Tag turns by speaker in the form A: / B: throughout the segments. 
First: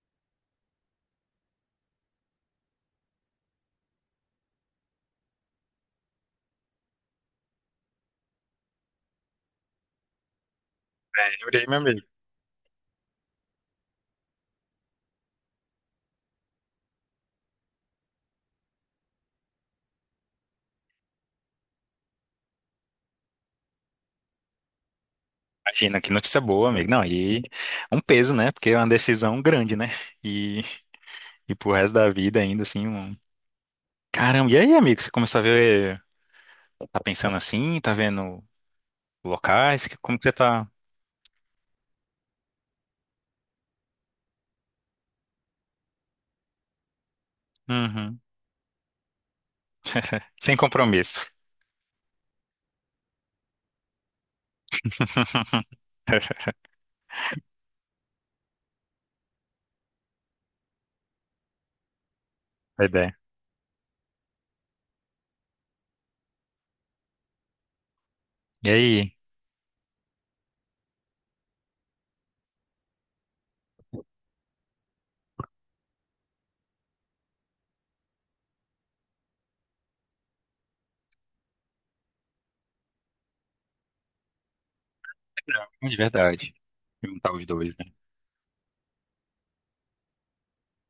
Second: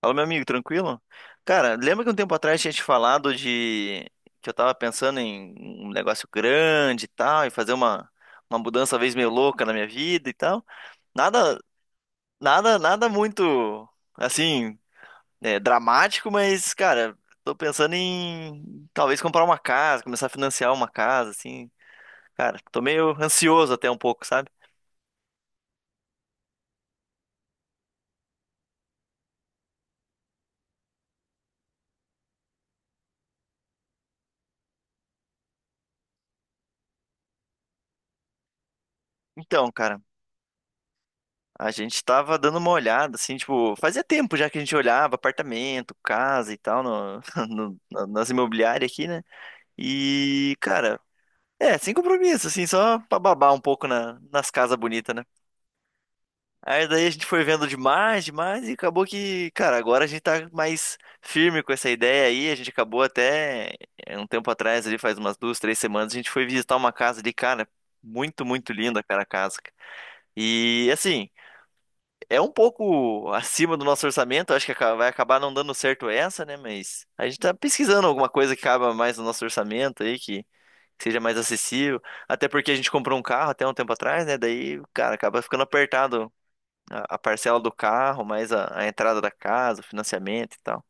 A: Fala, meu amigo, tranquilo? Cara, lembra que um tempo atrás tinha te falado de que eu tava pensando em um negócio grande e tal, e fazer uma mudança talvez meio louca na minha vida e tal?
B: É,
A: Nada,
B: jurei, meu amigo.
A: nada, muito assim, dramático, mas, cara, tô pensando em talvez comprar uma casa, começar a financiar uma casa, assim. Cara, tô meio ansioso até um pouco, sabe?
B: Imagina, que notícia boa, amigo. Não, e um peso, né? Porque é uma decisão grande, né? E, e pro resto da vida ainda, assim, um... Caramba, e aí, amigo, você começou a ver... Tá pensando assim? Tá vendo
A: Então,
B: locais?
A: cara.
B: Como que você tá?
A: A gente tava dando uma olhada, assim, tipo, fazia tempo já que a gente olhava apartamento, casa e tal, no- na-
B: Uhum.
A: nas imobiliárias aqui, né? E,
B: Sem
A: cara,
B: compromisso.
A: sem compromisso, assim, só pra babar um pouco nas casas bonitas, né?
B: Boa
A: Aí daí a gente foi vendo demais, demais, e acabou que, cara, agora a gente tá mais firme com essa ideia aí. A gente acabou
B: ideia.
A: até um tempo atrás, ali, faz umas duas, três semanas, a gente foi visitar uma casa ali, cara, muito,
B: E
A: muito linda,
B: aí?
A: cara, a casa. E assim. É um pouco acima do nosso orçamento, acho que vai acabar não dando certo essa, né? Mas a gente tá pesquisando alguma coisa que caiba mais no nosso orçamento aí, que seja mais acessível. Até porque a gente comprou um carro até um tempo atrás, né? Daí, cara, acaba ficando
B: Não, de
A: apertado
B: verdade.
A: a
B: Juntar os
A: parcela
B: dois,
A: do
B: né?
A: carro, mais a entrada da casa, o financiamento e tal.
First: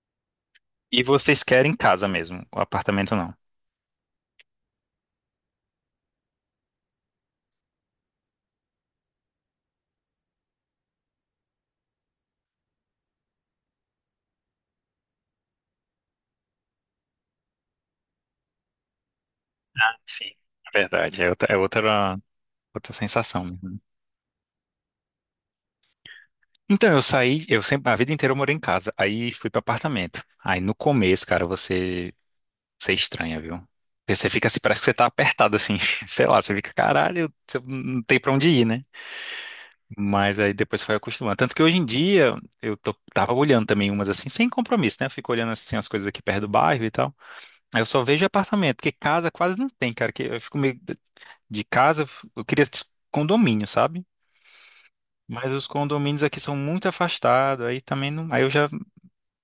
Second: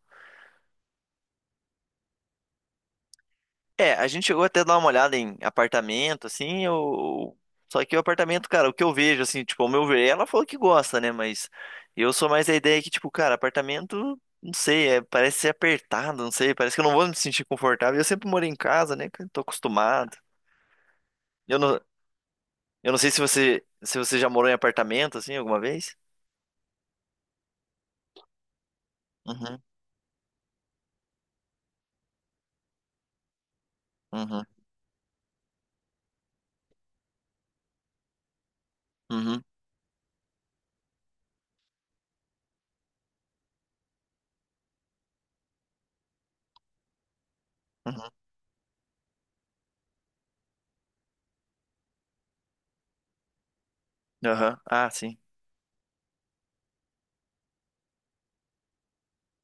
B: E vocês querem casa mesmo, o apartamento não.
A: É, a gente chegou até a dar uma olhada em apartamento, assim, eu... Só que o apartamento, cara, o que eu vejo, assim, tipo, ao meu ver, ela falou que gosta, né? Mas eu sou mais da ideia que, tipo, cara, apartamento, não sei, parece ser apertado, não sei, parece que eu não vou me sentir confortável. Eu sempre morei em casa, né? Cara, tô acostumado.
B: Sim. Verdade, é outra, é
A: Eu não,
B: outra,
A: eu
B: outra
A: não sei se
B: sensação,
A: você,
B: né?
A: se você já morou em apartamento, assim, alguma vez?
B: Então, eu sempre, a vida inteira eu morei em casa. Aí fui
A: Uhum,
B: para apartamento. Aí no começo, cara, você é estranha, viu? Porque você
A: uhum,
B: fica assim, parece que você tá apertado assim. Sei lá, você fica, caralho, você não tem pra onde ir, né?
A: uhum,
B: Mas aí depois foi acostumando. Tanto que hoje em dia eu tava olhando também umas assim, sem compromisso, né? Eu fico olhando assim as coisas aqui perto do bairro e tal. Aí eu só
A: uhum,
B: vejo apartamento, porque casa quase não tem, cara. Que eu fico meio de casa, eu queria condomínio, sabe?
A: aham, ah, sim.
B: Mas os condomínios aqui são muito afastados, aí também não. Aí eu já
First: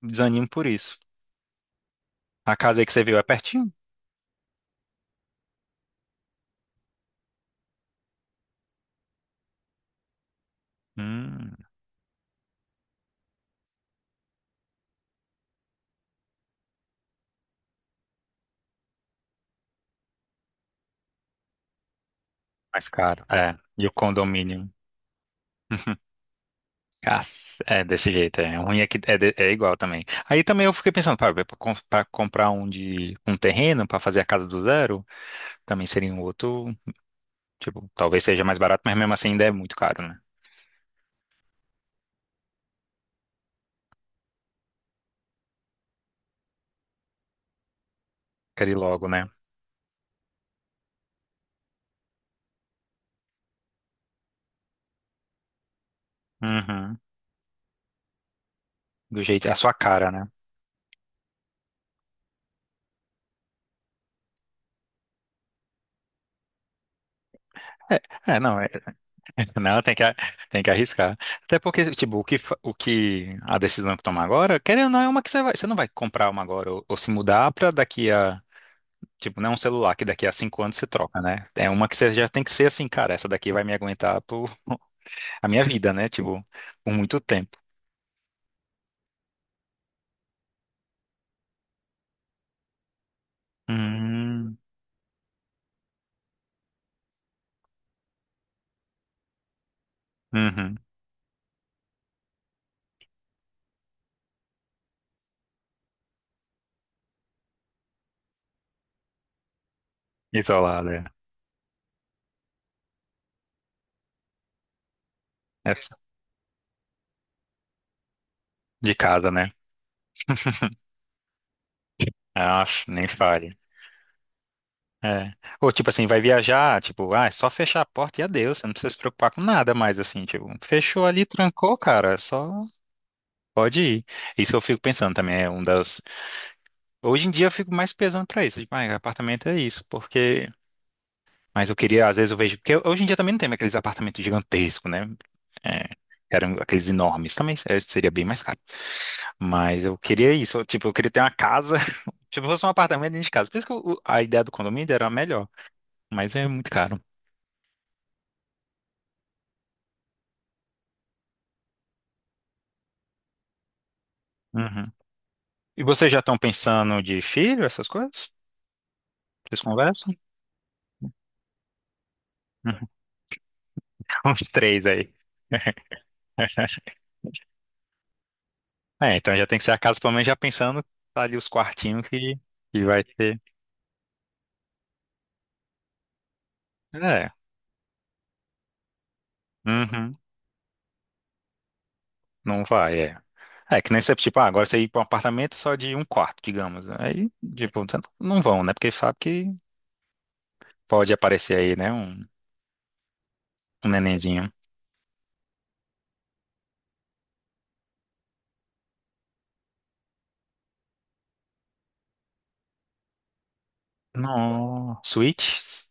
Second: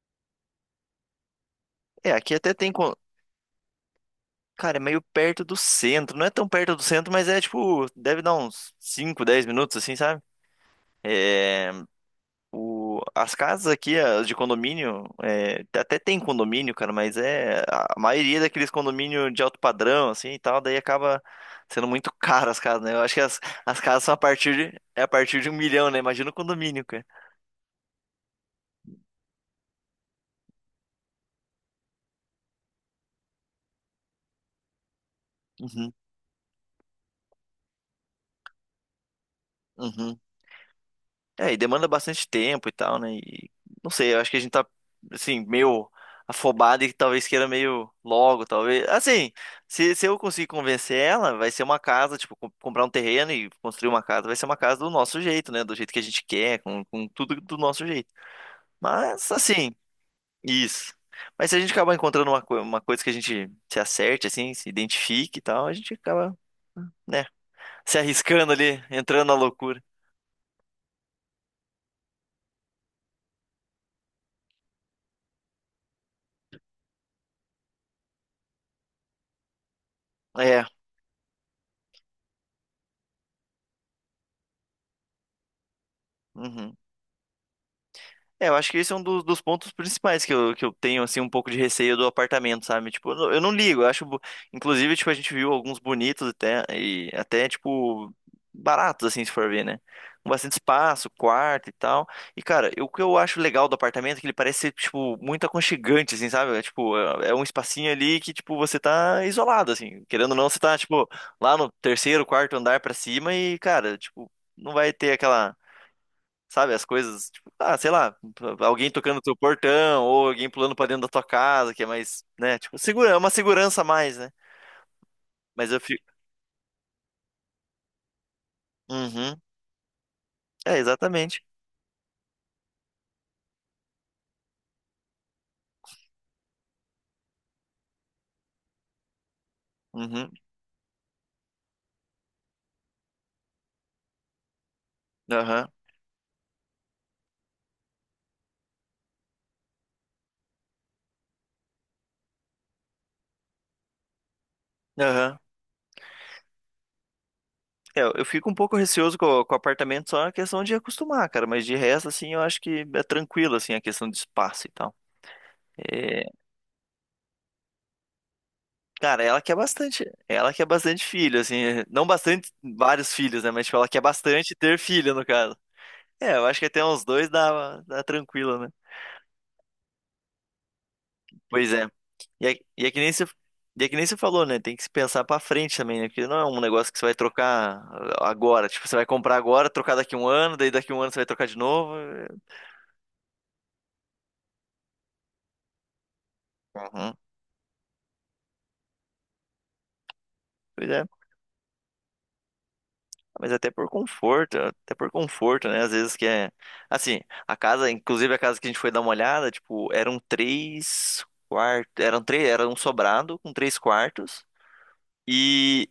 B: desanimo por isso.
A: É, aqui até
B: A
A: tem.
B: casa aí que você viu é pertinho?
A: Cara, é meio perto do centro. Não é tão perto do centro, mas é tipo, deve dar uns 5, 10 minutos, assim, sabe?
B: Hum,
A: É, as casas aqui, as de condomínio, até tem condomínio, cara, mas é a maioria daqueles condomínio de alto padrão, assim e tal, daí acaba sendo muito caro as casas,
B: mais
A: né? Eu acho que
B: caro.
A: as,
B: É.
A: as
B: E o
A: casas são a partir
B: condomínio?
A: de, é a partir de um milhão, né? Imagina o condomínio, cara.
B: Cac- É desse jeito, é ruim é que é, é igual também. Aí também eu fiquei pensando, para comprar um de um terreno para fazer a casa do zero, também
A: Uhum,
B: seria um outro, tipo, talvez seja mais barato, mas mesmo assim ainda é muito caro,
A: uhum.
B: né?
A: É, e demanda bastante tempo e tal, né? E não sei, eu acho que a gente tá, assim, meio afobado e talvez queira meio logo,
B: Quero ir
A: talvez.
B: logo, né?
A: Assim, se eu conseguir convencer ela, vai ser uma casa, tipo, comprar um terreno e construir uma casa, vai ser uma casa do nosso jeito, né? Do jeito que a gente quer, com,
B: Uhum.
A: com tudo do nosso jeito.
B: Do
A: Mas,
B: jeito, a
A: assim,
B: sua cara, né?
A: isso. Mas se a gente acabar encontrando uma coisa que a gente se acerte, assim, se identifique e tal, a gente acaba, né, se
B: É, é,
A: arriscando
B: não, é,
A: ali, entrando na loucura.
B: Não, tem que arriscar. Até porque, tipo, o que a decisão que tomar agora, querendo ou não, é uma que você não vai comprar uma agora ou se mudar pra daqui a, tipo, não é um celular que daqui a cinco
A: É,
B: anos você troca, né? É uma que você já tem que ser assim, cara, essa daqui vai me aguentar por a minha vida, né? Tipo,
A: uhum.
B: por muito tempo.
A: É, eu acho que esse é um dos pontos principais que eu tenho, assim, um pouco de receio do apartamento, sabe? Tipo, eu não ligo, eu acho.
B: Hum,
A: Inclusive, tipo, a gente viu alguns bonitos até, e até, tipo, baratos, assim, se for ver, né? Com bastante
B: uhum.
A: espaço, quarto e tal. E, cara, o que eu acho legal do apartamento é que ele parece ser, tipo, muito aconchegante, assim, sabe? É, tipo, é um espacinho ali que, tipo, você tá isolado, assim. Querendo ou não, você tá,
B: Isolada, é.
A: tipo, lá no terceiro, quarto andar pra cima e, cara, tipo, não vai ter aquela.
B: Essa-
A: Sabe, as coisas, tipo, ah, sei lá, alguém
B: De
A: tocando no
B: casa,
A: teu
B: né?
A: portão ou alguém pulando pra dentro da tua casa, que é mais, né,
B: Ah,
A: tipo,
B: nem
A: segura, é uma
B: fale.
A: segurança a mais, né?
B: É.
A: Mas
B: Ou
A: eu
B: tipo
A: fico.
B: assim, vai viajar, tipo, ah, é só fechar a porta e adeus, você não precisa se preocupar
A: Uhum,
B: com nada mais, assim, tipo,
A: é,
B: fechou ali,
A: exatamente.
B: trancou, cara, só pode ir. Isso eu fico pensando também, é um das. Hoje em dia eu fico mais pesando pra isso, tipo, ah, apartamento é isso,
A: Uhum,
B: porque. Mas eu queria, às vezes eu vejo, porque hoje em dia também não tem mais aqueles apartamentos gigantescos, né?
A: aham,
B: É, eram aqueles enormes, também é, seria bem mais caro. Mas eu queria isso, eu, tipo, eu queria ter uma casa, tipo, fosse um apartamento dentro de casa. Por isso que a ideia do condomínio era a
A: aham.
B: melhor, mas é muito caro.
A: É, eu fico um pouco receoso com o apartamento, só na questão de acostumar, cara, mas de resto, assim, eu acho que é tranquilo, assim, a questão de espaço e
B: Uhum.
A: tal.
B: E vocês já
A: É,
B: estão pensando de filho, essas coisas?
A: cara,
B: Vocês conversam?
A: ela quer bastante filho, assim, não bastante,
B: Uhum.
A: vários filhos, né, mas, tipo, ela quer
B: Uns
A: bastante ter
B: três
A: filho,
B: aí.
A: no caso. É, eu acho que até uns dois dá, tranquilo, né?
B: É, então já tem que ser a casa, pelo menos já pensando, tá ali os
A: Pois é.
B: quartinhos
A: E é,
B: que
A: e é que
B: vai
A: nem você,
B: ter.
A: e é que nem você falou, né? Tem que se pensar pra frente também, né? Porque não é um negócio que você vai
B: É,
A: trocar agora. Tipo, você vai comprar agora, trocar daqui a
B: uhum.
A: um ano, daí daqui a um ano você vai trocar de novo.
B: Não vai, é. É, que nem você, tipo, ah, agora você ir para um apartamento só de um quarto, digamos.
A: Uhum.
B: Aí, tipo, você não não vão, né? Porque sabe que
A: Pois é.
B: pode aparecer aí, né? Um,
A: Mas
B: um nenenzinho.
A: até por conforto, né? Às vezes que é. Assim, a casa, inclusive a casa que a gente foi dar uma olhada, tipo, eram três quartos. Eram três, era um sobrado com três quartos.
B: Nossa, Switch?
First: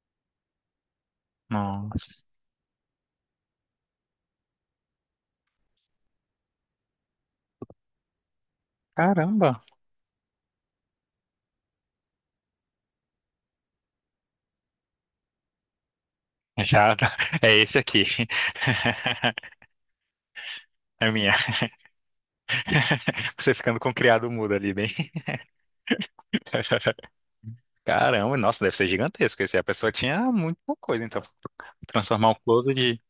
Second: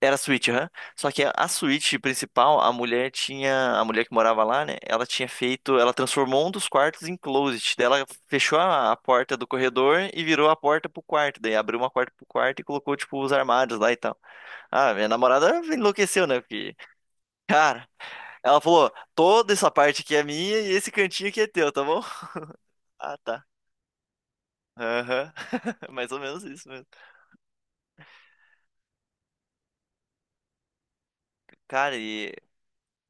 A: Era a suíte, aham. Só que a suíte
B: Nossa.
A: principal, a mulher tinha. A mulher que morava lá, né? Ela tinha feito. Ela transformou um dos quartos em closet. Daí ela fechou a porta do
B: Caramba.
A: corredor e virou a porta pro quarto. Daí abriu uma porta pro quarto e colocou, tipo, os armários lá e tal. Ah, minha namorada enlouqueceu, né? Porque,
B: Já, é esse
A: cara,
B: aqui.
A: ela falou: toda essa parte aqui é minha e esse
B: É
A: cantinho
B: minha.
A: aqui é teu, tá bom? Ah, tá.
B: Você ficando com o criado mudo ali, bem.
A: Aham. Mais ou menos isso mesmo.
B: Caramba, nossa, deve ser gigantesco esse. A pessoa tinha muita coisa, então.
A: Cara,
B: Transformar
A: e,
B: um closet de.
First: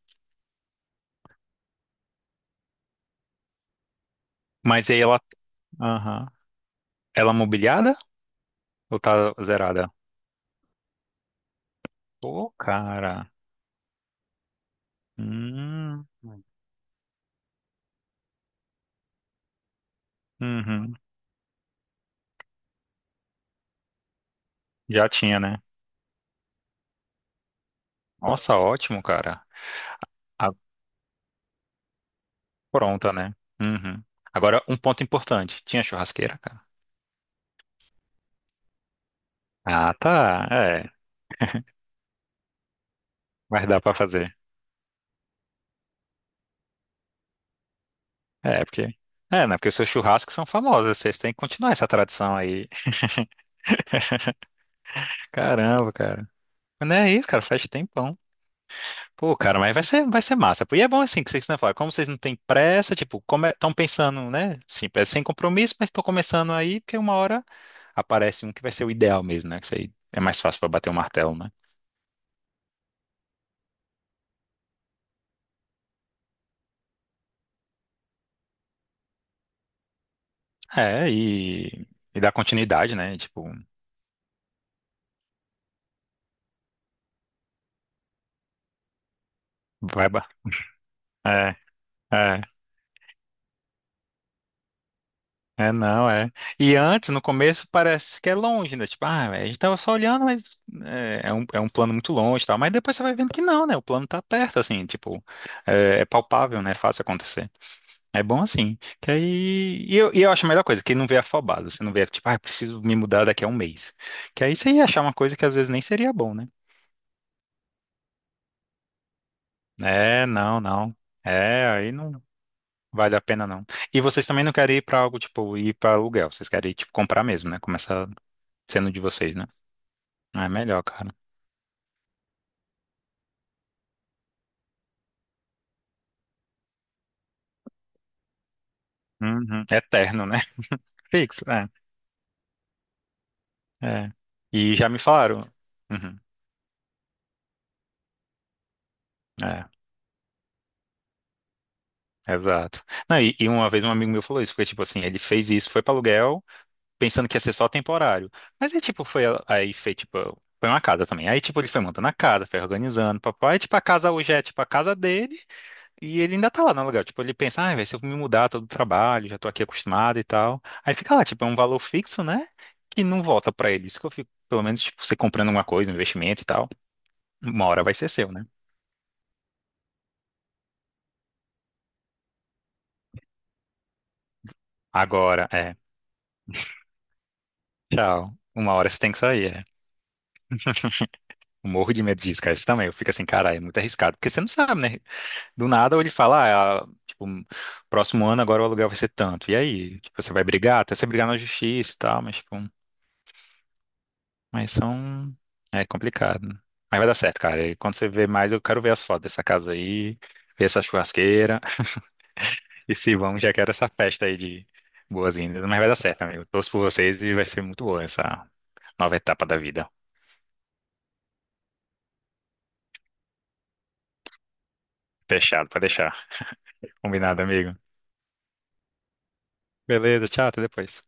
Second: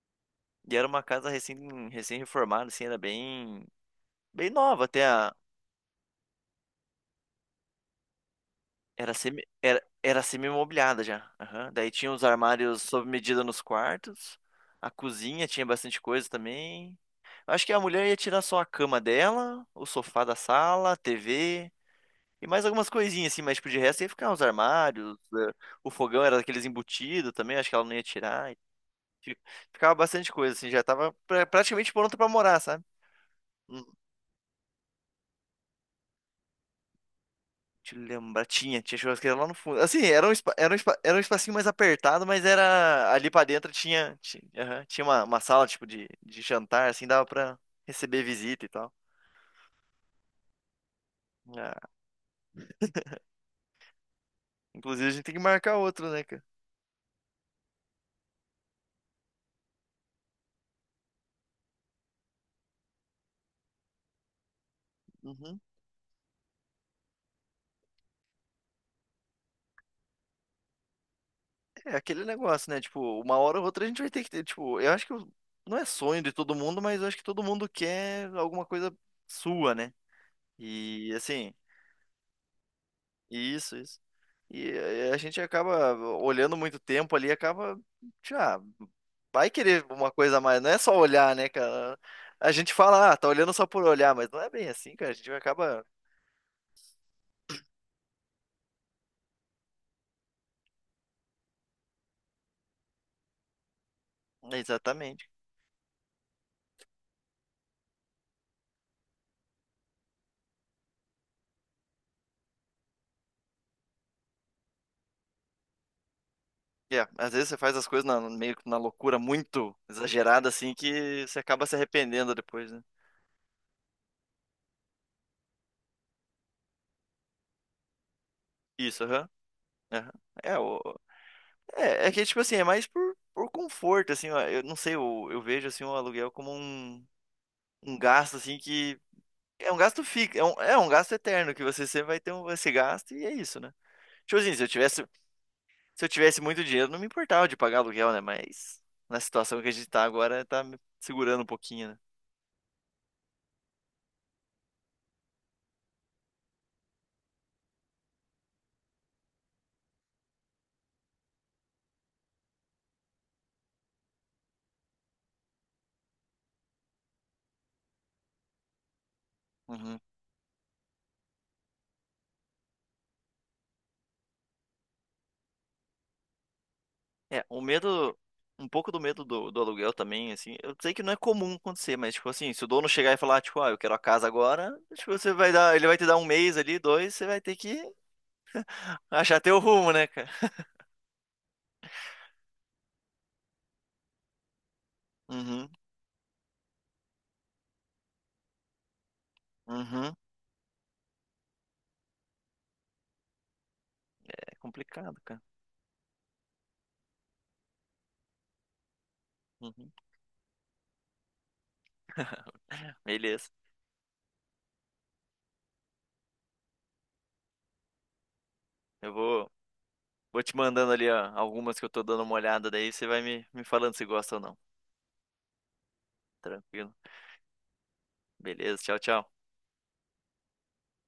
A: e era uma casa recém-reformada, assim, era bem. Bem nova
B: Mas aí
A: até
B: ela.
A: a,
B: Aham. Ela mobiliada ou
A: Era
B: tá
A: semi, era,
B: zerada?
A: era semi-mobiliada já. Aham. Daí tinha os
B: Pô,
A: armários sob
B: cara.
A: medida nos quartos. A cozinha tinha bastante
B: Hum.
A: coisa também. Eu acho que a mulher ia tirar só a cama dela, o sofá da sala,
B: Uhum.
A: a TV e mais algumas coisinhas assim, mas tipo, de resto ia ficar os
B: Já
A: armários,
B: tinha, né?
A: o fogão era daqueles embutidos também, acho que ela não ia tirar.
B: Nossa,
A: E
B: ótimo,
A: fi-
B: cara.
A: ficava bastante
B: A
A: coisa assim, já tava praticamente pronta pra morar, sabe?
B: pronta, né? Uhum. Agora, um ponto importante. Tinha churrasqueira, cara?
A: Deixa eu lembrar. Tinha churrasqueira lá no fundo.
B: Ah,
A: Assim, era um,
B: tá.
A: espa- era um,
B: É.
A: espa- era um espacinho mais apertado, mas era ali pra
B: Mas
A: dentro
B: dá pra
A: tinha,
B: fazer.
A: tinha aham, tinha, uma sala tipo de jantar, assim, dava pra receber visita
B: É,
A: e tal.
B: porque. É, né? Porque os seus churrascos são famosos. Vocês têm que continuar
A: Ah,
B: essa tradição aí.
A: inclusive a gente tem que marcar
B: Caramba,
A: outro, né,
B: cara.
A: cara?
B: Mas não é isso, cara, faz tempão. Pô, cara, mas vai ser massa, pô. E é bom assim que vocês não falam, como vocês não têm pressa, tipo, estão pensando, né? Sim, é sem
A: Uhum.
B: compromisso, mas estão começando aí, porque uma hora aparece um que vai ser o ideal mesmo, né? Que isso aí é mais fácil pra bater o martelo, né?
A: É aquele negócio, né? Tipo, uma hora ou outra a gente vai ter que ter, tipo, eu acho que não é sonho de todo mundo, mas eu acho que todo mundo quer alguma coisa sua, né?
B: É,
A: E assim.
B: e dar continuidade, né? Tipo,
A: Isso, isso. E a gente acaba olhando muito tempo ali, acaba já vai querer
B: vai,
A: uma
B: ba-
A: coisa a mais, não é só olhar, né,
B: é,
A: cara?
B: é.
A: A gente fala, ah, tá olhando só por olhar, mas não é bem assim, cara. A gente
B: É,
A: acaba.
B: não, é. E antes, no começo, parece que é longe, né? Tipo, ah, a gente tava só olhando, mas é um plano muito longe e tal. Mas depois você vai vendo que não, né? O plano tá perto, assim, tipo,
A: Exatamente.
B: é, é palpável, né? É fácil acontecer. É bom assim. Que aí. E eu acho a melhor coisa, que não vê afobado. Você não vê, tipo, ah, preciso me mudar daqui a um mês. Que aí você ia achar uma coisa que às vezes nem seria bom, né?
A: É, às vezes você faz as coisas meio que na loucura muito
B: É,
A: exagerada,
B: não,
A: assim,
B: não.
A: que você acaba
B: É,
A: se
B: aí não
A: arrependendo depois, né?
B: vale a pena, não. E vocês também não querem ir pra algo, tipo, ir pra aluguel. Vocês querem, tipo, comprar mesmo, né? Começar sendo de
A: Isso, aham.
B: vocês, né?
A: Aham.
B: Ah, é
A: É,
B: melhor,
A: o...
B: cara.
A: é que, tipo assim, é mais por conforto, assim, ó. Eu não sei, eu vejo, assim, o aluguel como um gasto, assim, que
B: Uhum.
A: é um gasto
B: Eterno,
A: fixo,
B: né?
A: é um, gasto
B: Fixo,
A: eterno que
B: é.
A: você sempre vai ter um, esse gasto e é isso, né?
B: É.
A: Tipo assim, se eu
B: E já me
A: tivesse,
B: falaram.
A: se eu
B: Uhum.
A: tivesse muito dinheiro, não me importava de pagar aluguel, né? Mas na situação
B: É,
A: que a gente tá agora, tá me segurando um pouquinho, né?
B: exato. Não, e uma vez um amigo meu falou isso, porque, tipo assim, ele fez isso, foi para aluguel, pensando que ia ser só temporário. Mas aí, tipo, foi, aí fez, tipo, foi uma casa também. Aí, tipo, ele foi montando a casa, foi organizando, papai, e, tipo, a casa hoje é, tipo, a casa dele, e ele ainda tá lá no aluguel. Tipo, ele pensa, ah, velho, se eu me mudar, todo trabalho, já tô aqui
A: Uhum.
B: acostumado e tal. Aí fica lá, tipo, é um valor fixo, né? Que não volta pra ele. Isso que eu fico, pelo menos, tipo, você comprando alguma coisa, um investimento e tal,
A: É, o
B: uma hora vai ser
A: medo,
B: seu, né?
A: um pouco do medo do aluguel também, assim, eu sei que não é comum acontecer, mas tipo assim, se o dono chegar e falar, tipo, ah, eu quero a casa agora, tipo, você
B: Agora,
A: vai dar,
B: é,
A: ele vai te dar um mês ali, dois, você vai ter que
B: tchau. Uma hora você tem que
A: achar
B: sair,
A: teu
B: é.
A: rumo, né, cara?
B: Eu morro de medo disso, cara. Isso também. Eu fico assim, cara, é muito arriscado. Porque você não sabe, né? Do
A: Uhum,
B: nada, ou ele fala, ah, tipo, próximo ano agora o aluguel vai ser tanto. E aí?
A: uhum.
B: Tipo, você vai brigar, até você brigar na justiça e tal, mas, tipo.
A: É
B: Mas
A: complicado,
B: são.
A: cara.
B: É complicado. Mas vai dar certo, cara. E quando você vê mais, eu quero ver as fotos dessa casa
A: Uhum.
B: aí, ver essa churrasqueira. E se vamos,
A: Beleza.
B: já quero essa festa aí de boas-vindas. Mas vai dar certo, amigo. Torço por vocês e vai ser muito boa essa
A: Eu
B: nova etapa
A: vou
B: da vida.
A: Vou te mandando ali, ó, algumas que eu tô dando uma olhada daí, você vai me falando se gosta ou não.
B: Fechado, pode deixar.
A: Tranquilo.
B: Combinado, amigo.
A: Beleza, tchau, tchau.
B: Beleza, tchau, até depois.